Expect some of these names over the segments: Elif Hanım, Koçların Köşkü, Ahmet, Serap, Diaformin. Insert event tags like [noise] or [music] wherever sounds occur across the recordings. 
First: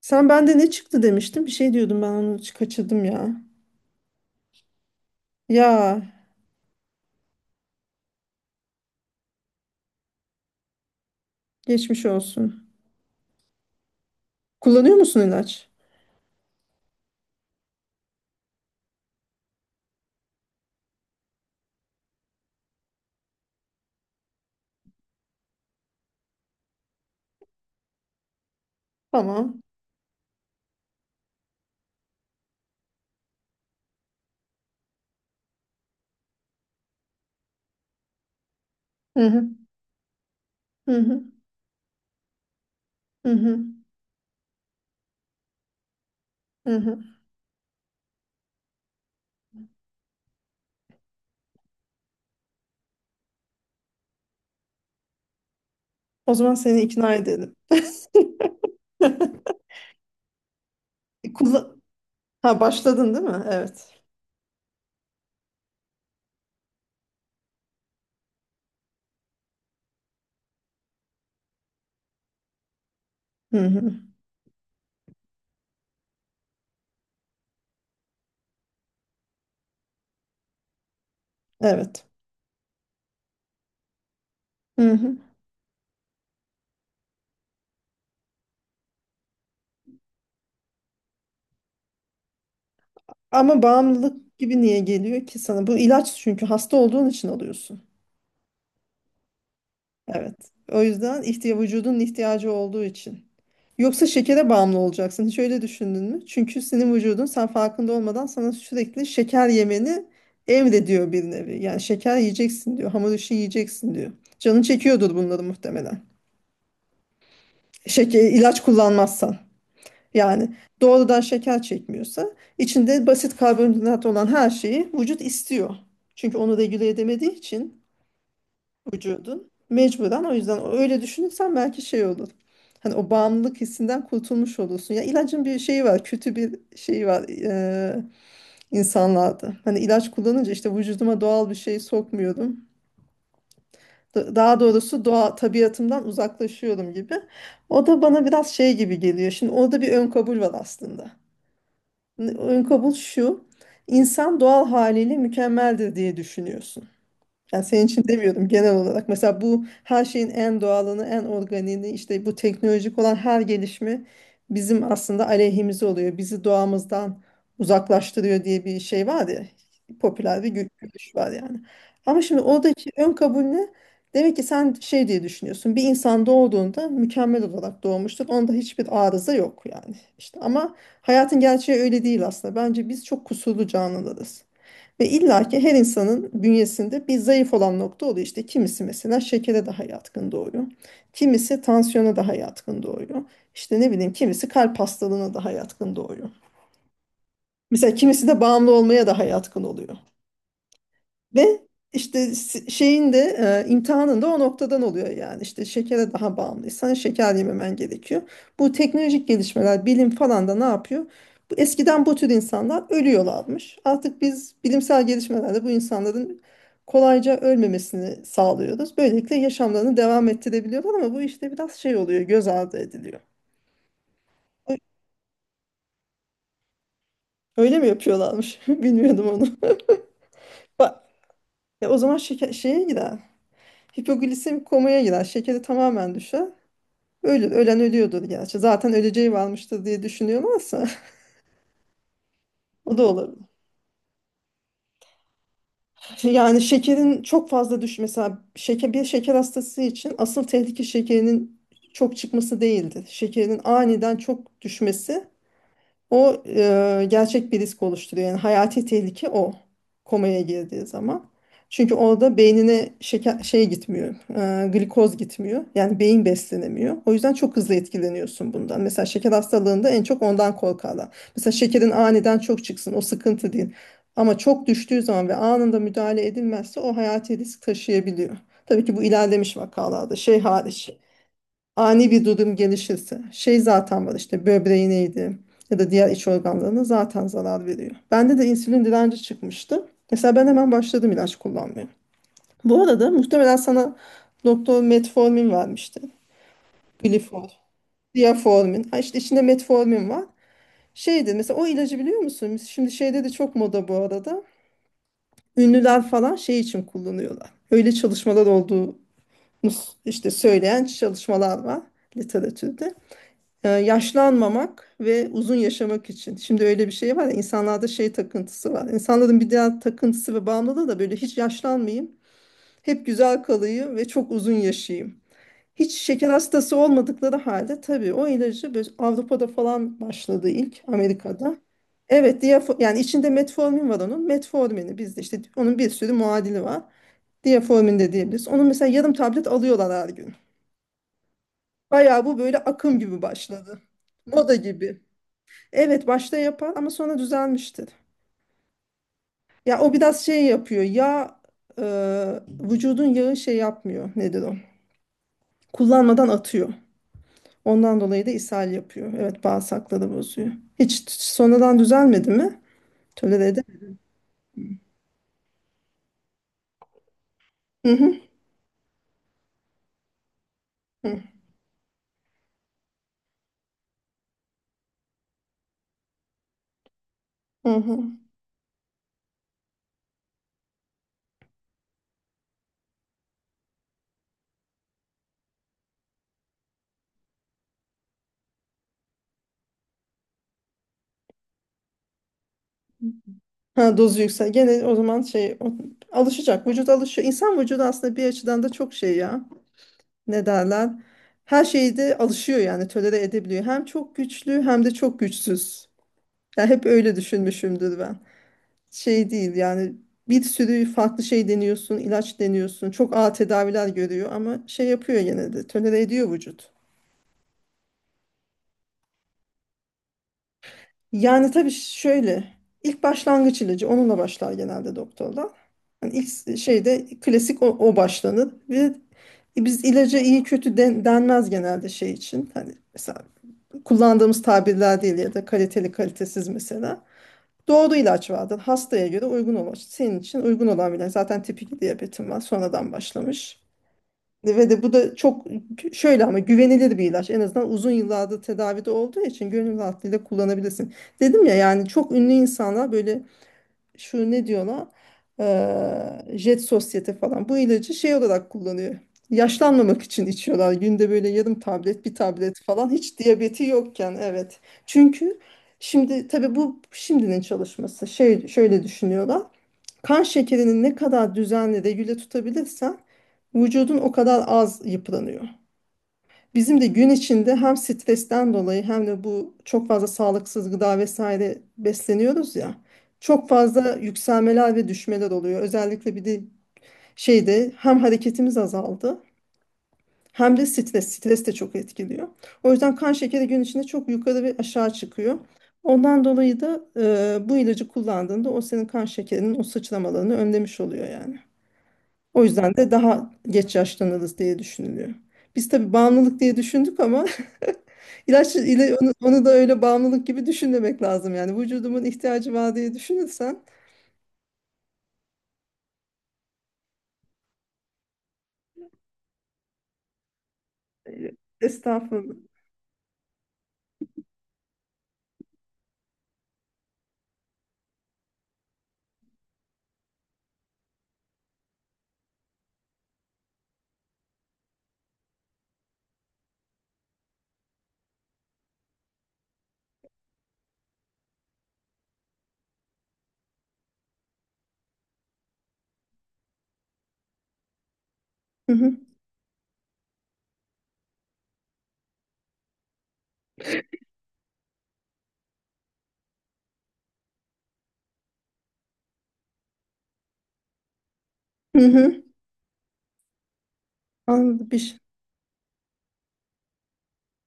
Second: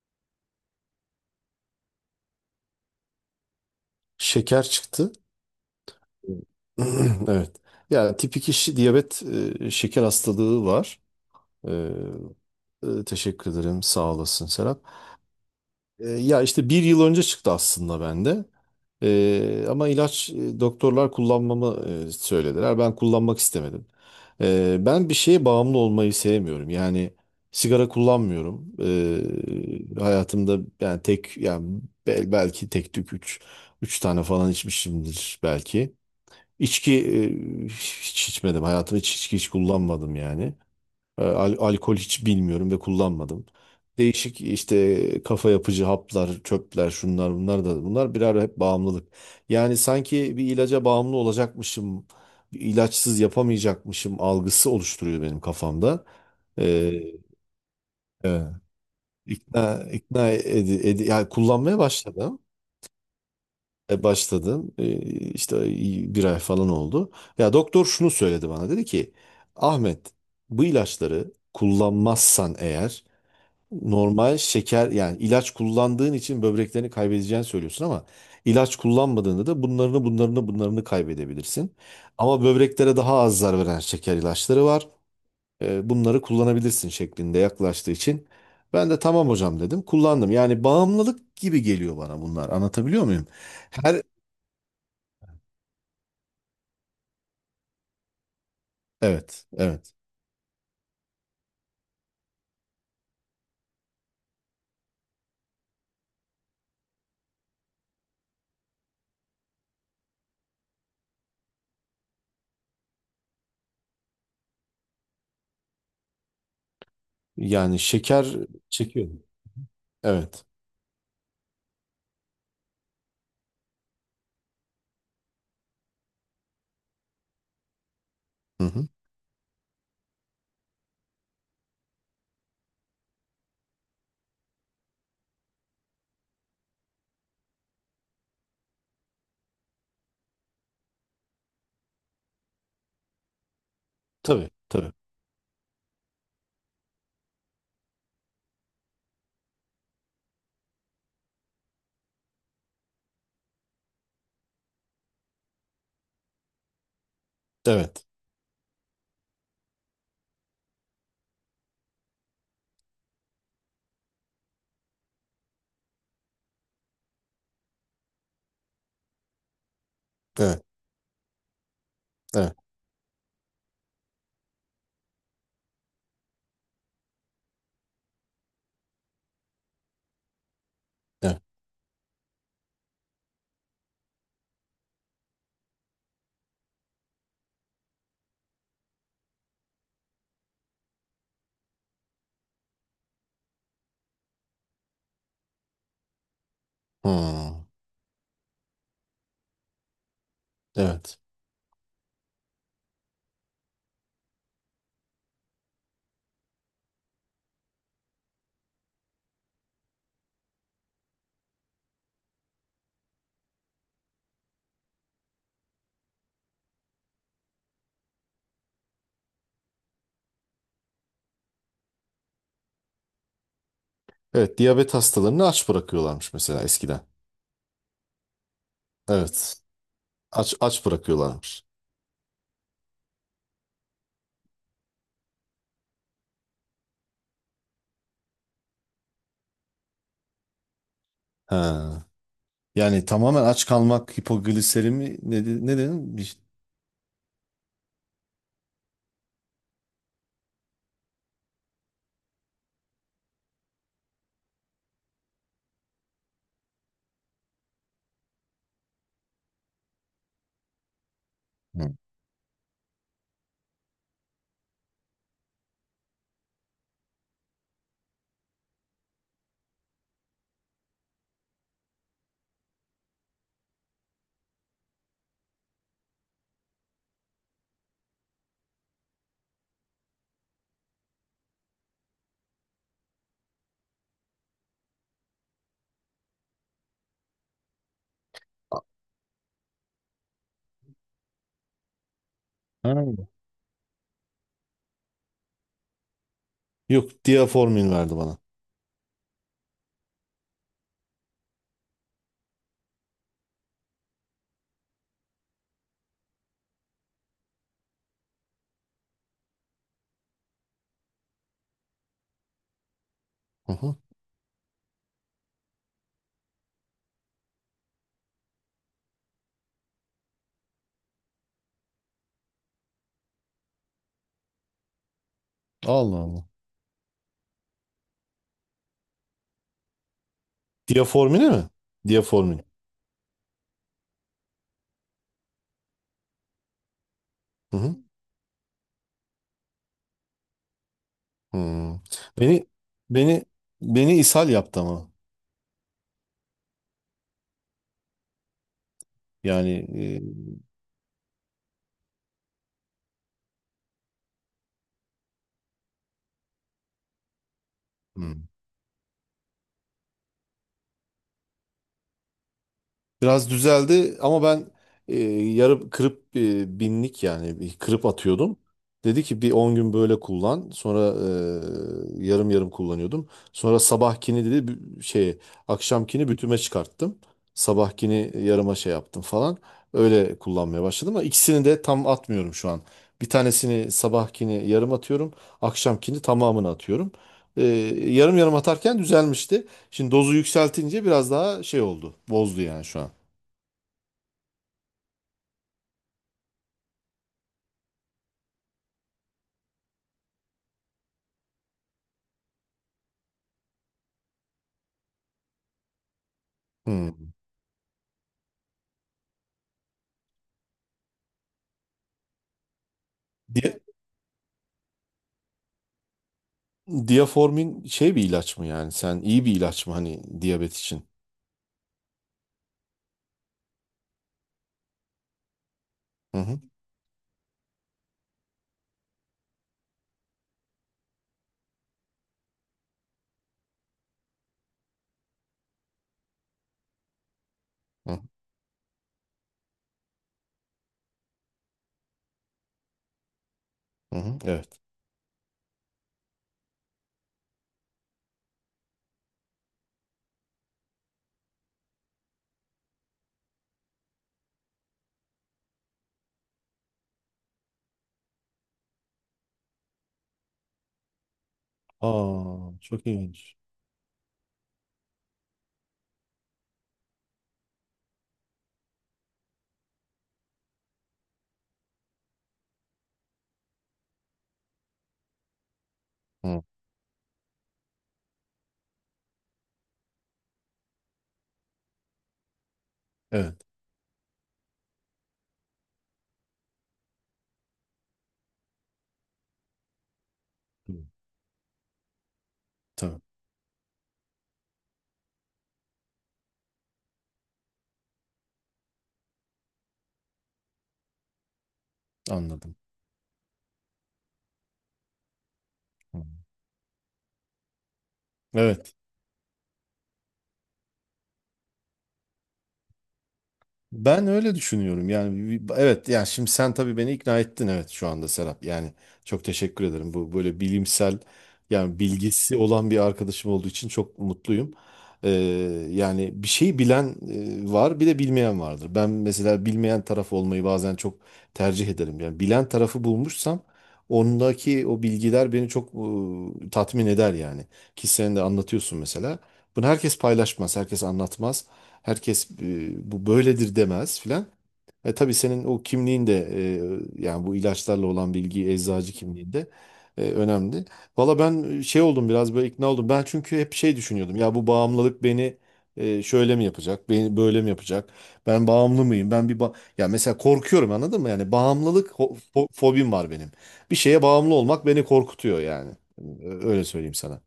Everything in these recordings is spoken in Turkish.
Sen bende ne çıktı demiştin? Bir şey diyordum ben onu kaçırdım ya. Şeker çıktı. [clears throat] Ya Evet. Yani tip 2 diyabet şeker hastalığı var. E, geçmiş olsun. Teşekkür ederim. Sağ olasın, Serap. Kullanıyor musun ilaç? Ya işte bir yıl önce çıktı aslında bende. Ama ilaç doktorlar kullanmamı söylediler. Ben kullanmak istemedim. Ben bir şeye bağımlı olmayı sevmiyorum. Yani sigara kullanmıyorum. Tamam. Hayatımda yani tek yani belki tek tük üç tane falan içmişimdir belki. İçki hiç içmedim. Hayatımda hiç Hı içki hı. hiç kullanmadım yani. Hı hı. Alkol hiç bilmiyorum ve Hı kullanmadım. hı. Değişik işte kafa yapıcı haplar, Hı çöpler, hı. şunlar bunlar da bunlar birer hep bağımlılık. Yani sanki bir ilaca bağımlı olacakmışım, bir ilaçsız yapamayacakmışım algısı oluşturuyor benim kafamda. O zaman seni E, ikna edelim. evet. [laughs] ikna ikna yani kullanmaya Kullan başladım. ha başladın değil mi? Evet. Başladım. İşte bir ay falan oldu. Ya doktor şunu söyledi bana. Dedi ki Ahmet, bu ilaçları kullanmazsan eğer Hı hı. normal şeker yani ilaç kullandığın için böbreklerini kaybedeceğini söylüyorsun ama ilaç kullanmadığında da bunlarını kaybedebilirsin. Evet. Ama böbreklere daha az zarar veren şeker ilaçları var. Hı hı. Bunları kullanabilirsin şeklinde yaklaştığı için ben de tamam hocam dedim. Kullandım. Yani bağımlılık gibi geliyor bana bunlar. Anlatabiliyor muyum? Ama Her bağımlılık gibi niye geliyor ki sana? Bu ilaç çünkü hasta olduğun için alıyorsun. Evet, evet. Evet. O yüzden vücudun ihtiyacı olduğu için. Yoksa şekere bağımlı olacaksın. Hiç öyle düşündün mü? Çünkü senin vücudun sen farkında olmadan sana sürekli şeker yemeni emrediyor bir nevi. Yani şeker yiyeceksin diyor. Hamur işi yiyeceksin diyor. Canın çekiyordur bunları muhtemelen. Yani şeker Şeker, ilaç çekiyor. kullanmazsan. Evet. Yani doğrudan şeker çekmiyorsa içinde basit karbonhidrat olan her şeyi vücut istiyor. Çünkü onu regüle edemediği için Hı hı. vücudun. Mecburen o yüzden öyle düşünürsen belki şey olur. Hani o bağımlılık hissinden kurtulmuş olursun. Ya ilacın bir şeyi var, kötü bir şeyi var insanlarda. Hani ilaç kullanınca işte vücuduma doğal bir şey sokmuyorum. Da- Tabii, Daha tabii. doğrusu tabiatımdan uzaklaşıyorum gibi. O da bana biraz şey gibi geliyor. Şimdi orada bir ön kabul var aslında. Ön kabul şu. İnsan doğal haliyle mükemmeldir diye düşünüyorsun. Yani senin için Evet, demiyordum, genel olarak. Mesela bu her şeyin en doğalını, en organiğini, işte bu teknolojik olan her gelişme bizim aslında aleyhimize oluyor. Bizi doğamızdan uzaklaştırıyor diye bir şey var ya. Popüler bir evet, görüş var yani. Ama şimdi evet, oradaki ön kabul ne? Demek ki sen şey diye düşünüyorsun. Bir insan doğduğunda mükemmel olarak doğmuştur. Onda hiçbir arıza yok yani. İşte ama hayatın evet. gerçeği öyle değil aslında. Bence biz çok kusurlu canlılarız. Ve illaki her insanın bünyesinde bir zayıf olan nokta oluyor. İşte kimisi mesela şekere daha yatkın doğuyor. Kimisi tansiyona daha yatkın doğuyor. İşte ne bileyim, kimisi kalp hastalığına daha yatkın doğuyor. Hmm. Mesela kimisi de bağımlı olmaya daha yatkın oluyor. Evet. Ve işte şeyin de imtihanın da o noktadan oluyor yani. İşte şekere daha bağımlıysan şeker yememen gerekiyor. Bu teknolojik gelişmeler, bilim falan da ne yapıyor? Bu, eskiden bu tür insanlar ölüyorlarmış. Artık biz bilimsel gelişmelerle bu insanların kolayca ölmemesini sağlıyoruz. Böylelikle yaşamlarını devam ettirebiliyorlar ama bu işte biraz şey oluyor, göz ardı ediliyor. Evet, Ö- diyabet hastalarını aç bırakıyorlarmış mesela eskiden. Öyle mi yapıyorlarmış? [laughs] Bilmiyordum onu. Evet. Aç [laughs] aç Bak, bırakıyorlarmış. O zaman şeye girer. Hipoglisemik komaya girer. Şekeri tamamen düşer. Öyle, ölen ölüyordur gerçi. Zaten öleceği varmıştır diye düşünüyorlarsa Ha. [laughs] o da Yani tamamen olabilir. aç kalmak hipogliserimi ne, ne dedin? Yani şekerin çok fazla düş mesela şeker, bir şeker hastası için asıl tehlike şekerinin çok çıkması değildir. Şekerin aniden çok düşmesi, gerçek bir risk oluşturuyor. Yani hayati tehlike o komaya girdiği zaman. Çünkü Hı. orada beynine şeker şey gitmiyor, glikoz gitmiyor. Yani beyin beslenemiyor. O yüzden çok hızlı etkileniyorsun bundan. Mesela şeker hastalığında en çok ondan korkarlar. Mesela şekerin aniden çok çıksın, o sıkıntı değil. Ama çok düştüğü zaman ve anında müdahale edilmezse o hayati risk taşıyabiliyor. Tabii ki bu ilerlemiş vakalarda şey hariç, ani bir durum gelişirse şey zaten var, işte böbreğineydi ya da diğer iç organlarına zaten zarar veriyor. Bende de insülin direnci çıkmıştı. Mesela ben hemen başladım ilaç kullanmaya. Bu Ha. arada muhtemelen sana doktor metformin vermişti. Yok, Glifor, diaformin verdi bana. diaformin. Ha, işte içinde metformin var. Şeydi mesela, o ilacı biliyor musun? Şimdi şeyde de çok moda bu arada. Ünlüler falan şey için kullanıyorlar. Öyle çalışmalar olduğunu, işte söyleyen çalışmalar var literatürde. Hı hı. Yaşlanmamak ve uzun yaşamak için. Şimdi öyle bir şey var ya, insanlarda şey takıntısı var. İnsanların bir diğer takıntısı ve bağımlılığı da böyle hiç yaşlanmayayım, hep güzel kalayım ve çok uzun yaşayayım. Hiç Allah şeker Allah. hastası olmadıkları halde, tabii o ilacı böyle Avrupa'da falan başladı, ilk Diaformine Amerika'da. mi? Evet, Diaformin. Yani içinde metformin var onun. Metformini bizde işte onun bir sürü muadili var. Hı hı. Diaformin de diyebiliriz. Onun mesela yarım tablet alıyorlar her gün. Hmm. Bayağı bu böyle Beni akım gibi beni başladı. beni ishal Moda yaptı gibi. ama. Evet, başta yapar ama sonra düzelmiştir. Yani Ya o biraz şey yapıyor. E, vücudun yağı şey yapmıyor. Nedir o? Kullanmadan atıyor. Ondan dolayı da Hı. ishal yapıyor. Evet, bağırsakları bozuyor. Hiç sonradan düzelmedi mi? Tolere Biraz edemedi. düzeldi ama ben yarı kırıp binlik yani bir Hı kırıp hı. atıyordum. Dedi ki bir 10 gün böyle kullan. Sonra Hı yarım yarım kullanıyordum. Sonra sabahkini dedi şey akşamkini bütüme çıkarttım. hı. Hı. Sabahkini yarıma şey yaptım falan. Öyle kullanmaya başladım ama ikisini de tam atmıyorum şu an. Bir tanesini sabahkini yarım atıyorum. Akşamkini tamamını atıyorum. E, Yarım yarım atarken düzelmişti. Şimdi dozu yükseltince biraz daha şey oldu. Bozdu yani şu an. Ha, dozu yüksel. Gene o zaman şey alışacak. Vücut alışıyor. İnsan vücudu aslında bir açıdan da çok şey ya. Ne derler? Her şeyde alışıyor yani, tolere edebiliyor. Hem çok güçlü hem de çok güçsüz. Ya hep öyle Hmm. düşünmüşümdür ben. Şey değil yani, bir sürü farklı şey deniyorsun, ilaç deniyorsun. Çok ağır Dia- tedaviler görüyor ama şey yapıyor, gene de tolere ediyor vücut. Diaformin şey bir ilaç mı yani? Sen iyi bir ilaç mı hani diyabet için? Yani tabii şöyle, ilk başlangıç ilacı onunla başlar genelde doktorlar. Yani Hı ilk hı. şeyde klasik o başlanır ve biz ilaca iyi kötü denmez genelde, şey için. Hani mesela kullandığımız tabirler değil ya da kaliteli kalitesiz mesela. Doğru Hı hı. ilaç verdin. Hastaya göre uygun olan. Senin için uygun olan bile. Zaten tip 2 diyabetin var. Sonradan başlamış. Hı. Evet. Ve de bu da çok şöyle ama güvenilir bir ilaç. En azından uzun yıllardır tedavide olduğu için gönül rahatlığıyla kullanabilirsin. Dedim ya, yani çok ünlü insanlar böyle, şu ne diyor ona, Jet Sosyete falan bu ilacı şey olarak kullanıyor. Yaşlanmamak için içiyorlar. Günde böyle yarım tablet, bir tablet Aa, falan, çok hiç ilginç. diyabeti yokken, evet. Çünkü şimdi tabii bu şimdinin çalışması. Şey, şöyle düşünüyorlar. Kan şekerini ne kadar düzenli regüle tutabilirsen, vücudun o kadar az yıpranıyor. Hı. Bizim de gün içinde hem stresten dolayı hem de bu çok fazla sağlıksız gıda vesaire besleniyoruz ya. Çok Evet. fazla yükselmeler ve düşmeler oluyor. Özellikle bir de şeyde hem hareketimiz azaldı hem de Hı. stres. Stres de çok etkiliyor. O yüzden kan Tamam. şekeri gün içinde çok yukarı ve aşağı çıkıyor. Ondan dolayı da bu ilacı kullandığında o senin kan şekerinin o sıçramalarını önlemiş oluyor yani. O yüzden Anladım. de daha geç yaşlanırız diye düşünülüyor. Biz tabii Hı. bağımlılık diye düşündük ama [laughs] İlaç Evet. ile onu da öyle bağımlılık gibi düşünmemek lazım yani. Vücudumun ihtiyacı var diye düşünürsen Ben öyle düşünüyorum. Yani evet yani şimdi sen tabii beni ikna ettin, evet, şu anda Serap. Yani çok teşekkür ederim. Bu böyle bilimsel e, yani Estağfurullah. bilgisi olan bir arkadaşım olduğu için çok mutluyum. Ee, Yani bir şeyi bilen var bir de bilmeyen vardır. Ben mesela bilmeyen taraf olmayı bazen çok tercih ederim. Yani bilen tarafı bulmuşsam ondaki o bilgiler beni çok tatmin eder yani. Ki sen de anlatıyorsun mesela. Bunu herkes paylaşmaz, herkes anlatmaz. Herkes bu böyledir demez filan. Tabii senin o kimliğin de yani bu ilaçlarla olan bilgi Hı hı. eczacı kimliğinde önemli. Valla ben şey oldum biraz böyle ikna oldum. Ben çünkü hep şey düşünüyordum. Ya bu bağımlılık beni şöyle mi yapacak? Beni böyle mi yapacak? Ben bağımlı mıyım? Ben bir ya mesela korkuyorum, anladın mı? Yani Hı bağımlılık hı. Fobim var benim. Bir şeye bağımlı Anladım. Bir olmak şey beni korkutuyor yani. Öyle söyleyeyim sana.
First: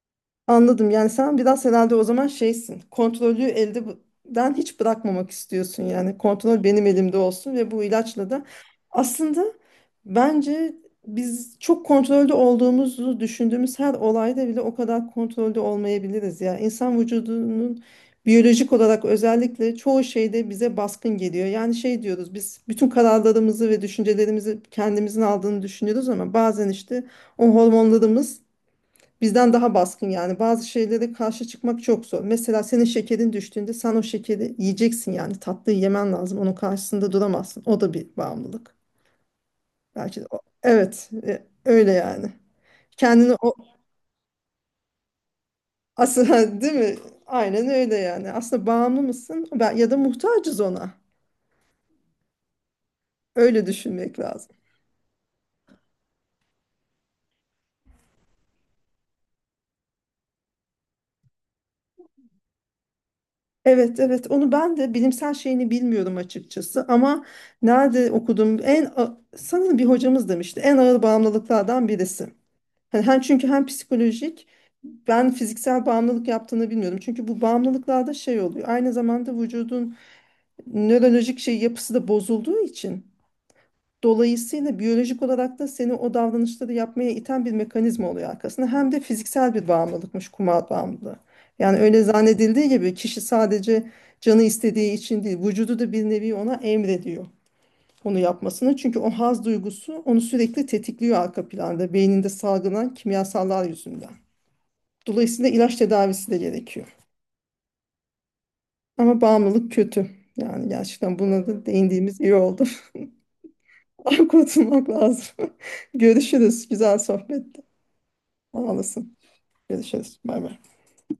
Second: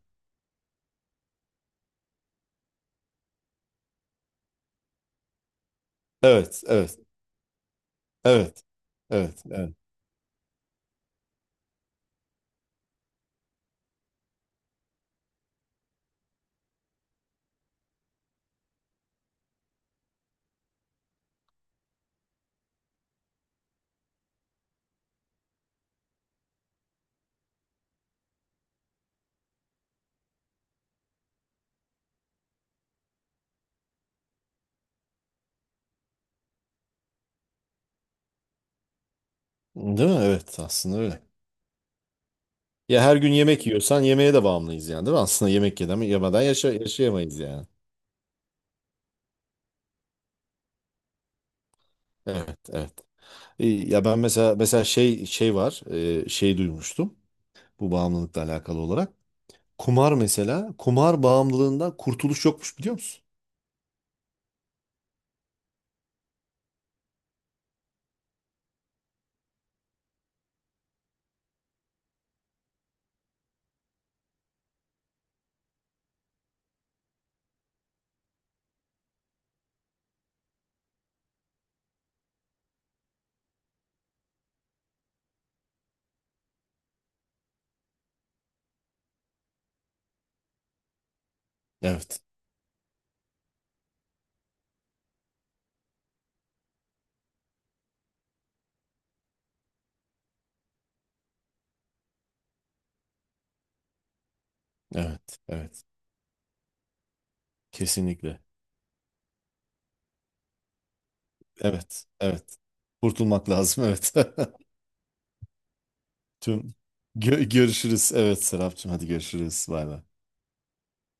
Anladım. Yani sen biraz herhalde o zaman şeysin. Kontrolü elden hiç bırakmamak istiyorsun. Yani Evet, kontrol benim evet. elimde olsun ve bu ilaçla da Evet. Evet. aslında Evet. bence biz, çok kontrolde olduğumuzu düşündüğümüz her olayda bile o kadar kontrolde olmayabiliriz ya. İnsan vücudunun biyolojik olarak özellikle çoğu şeyde bize baskın geliyor. Yani şey diyoruz, biz bütün kararlarımızı ve düşüncelerimizi kendimizin aldığını düşünüyoruz ama bazen işte o hormonlarımız bizden daha baskın. Yani bazı şeylere karşı çıkmak çok zor. Mesela senin şekerin düştüğünde sen o şekeri yiyeceksin yani, tatlıyı yemen lazım. Onun karşısında duramazsın. O da bir bağımlılık. Değil mi? Belki de o. Evet. Aslında Evet, öyle. Öyle yani. Ya her gün Kendini o yemek yiyorsan yemeğe de bağımlıyız yani, değil mi? Aslında yemek yedem, yemeden aslında [laughs] değil mi? yaşayamayız yani. Aynen öyle yani. Aslında bağımlı mısın? Ya da muhtacız ona. Evet. Evet. Öyle Ya düşünmek ben mesela lazım. mesela şey var. Şey duymuştum. Bu bağımlılıkla alakalı olarak. Kumar mesela. Kumar bağımlılığından kurtuluş yokmuş, biliyor musun? Evet, evet, onu ben de bilimsel şeyini bilmiyorum açıkçası ama nerede okudum, sanırım bir hocamız demişti, en ağır bağımlılıklardan birisi. Hani hem çünkü hem psikolojik, ben fiziksel bağımlılık yaptığını bilmiyordum. Çünkü bu bağımlılıklarda şey oluyor. Aynı zamanda vücudun nörolojik şey yapısı da bozulduğu için dolayısıyla biyolojik olarak da seni o davranışları yapmaya iten bir mekanizma oluyor arkasında. Hem de fiziksel bir bağımlılıkmış kumar bağımlılığı. Yani öyle Evet. zannedildiği gibi kişi sadece canı istediği için değil, vücudu da bir nevi ona emrediyor onu yapmasını. Çünkü o haz duygusu onu sürekli tetikliyor arka planda, beyninde salgılanan kimyasallar yüzünden. Evet. Dolayısıyla ilaç Evet. tedavisi de gerekiyor. Kesinlikle. Ama bağımlılık kötü. Yani gerçekten buna da Evet. değindiğimiz iyi Evet. oldu. Kurtulmak lazım. [laughs] Evet. Ay, [laughs] kurtulmak lazım. [laughs] Görüşürüz. Tüm Güzel sohbetti. Görüşürüz. Evet Sağ Serapcığım, hadi olasın. görüşürüz. Bay bay. Görüşürüz. Bay bay.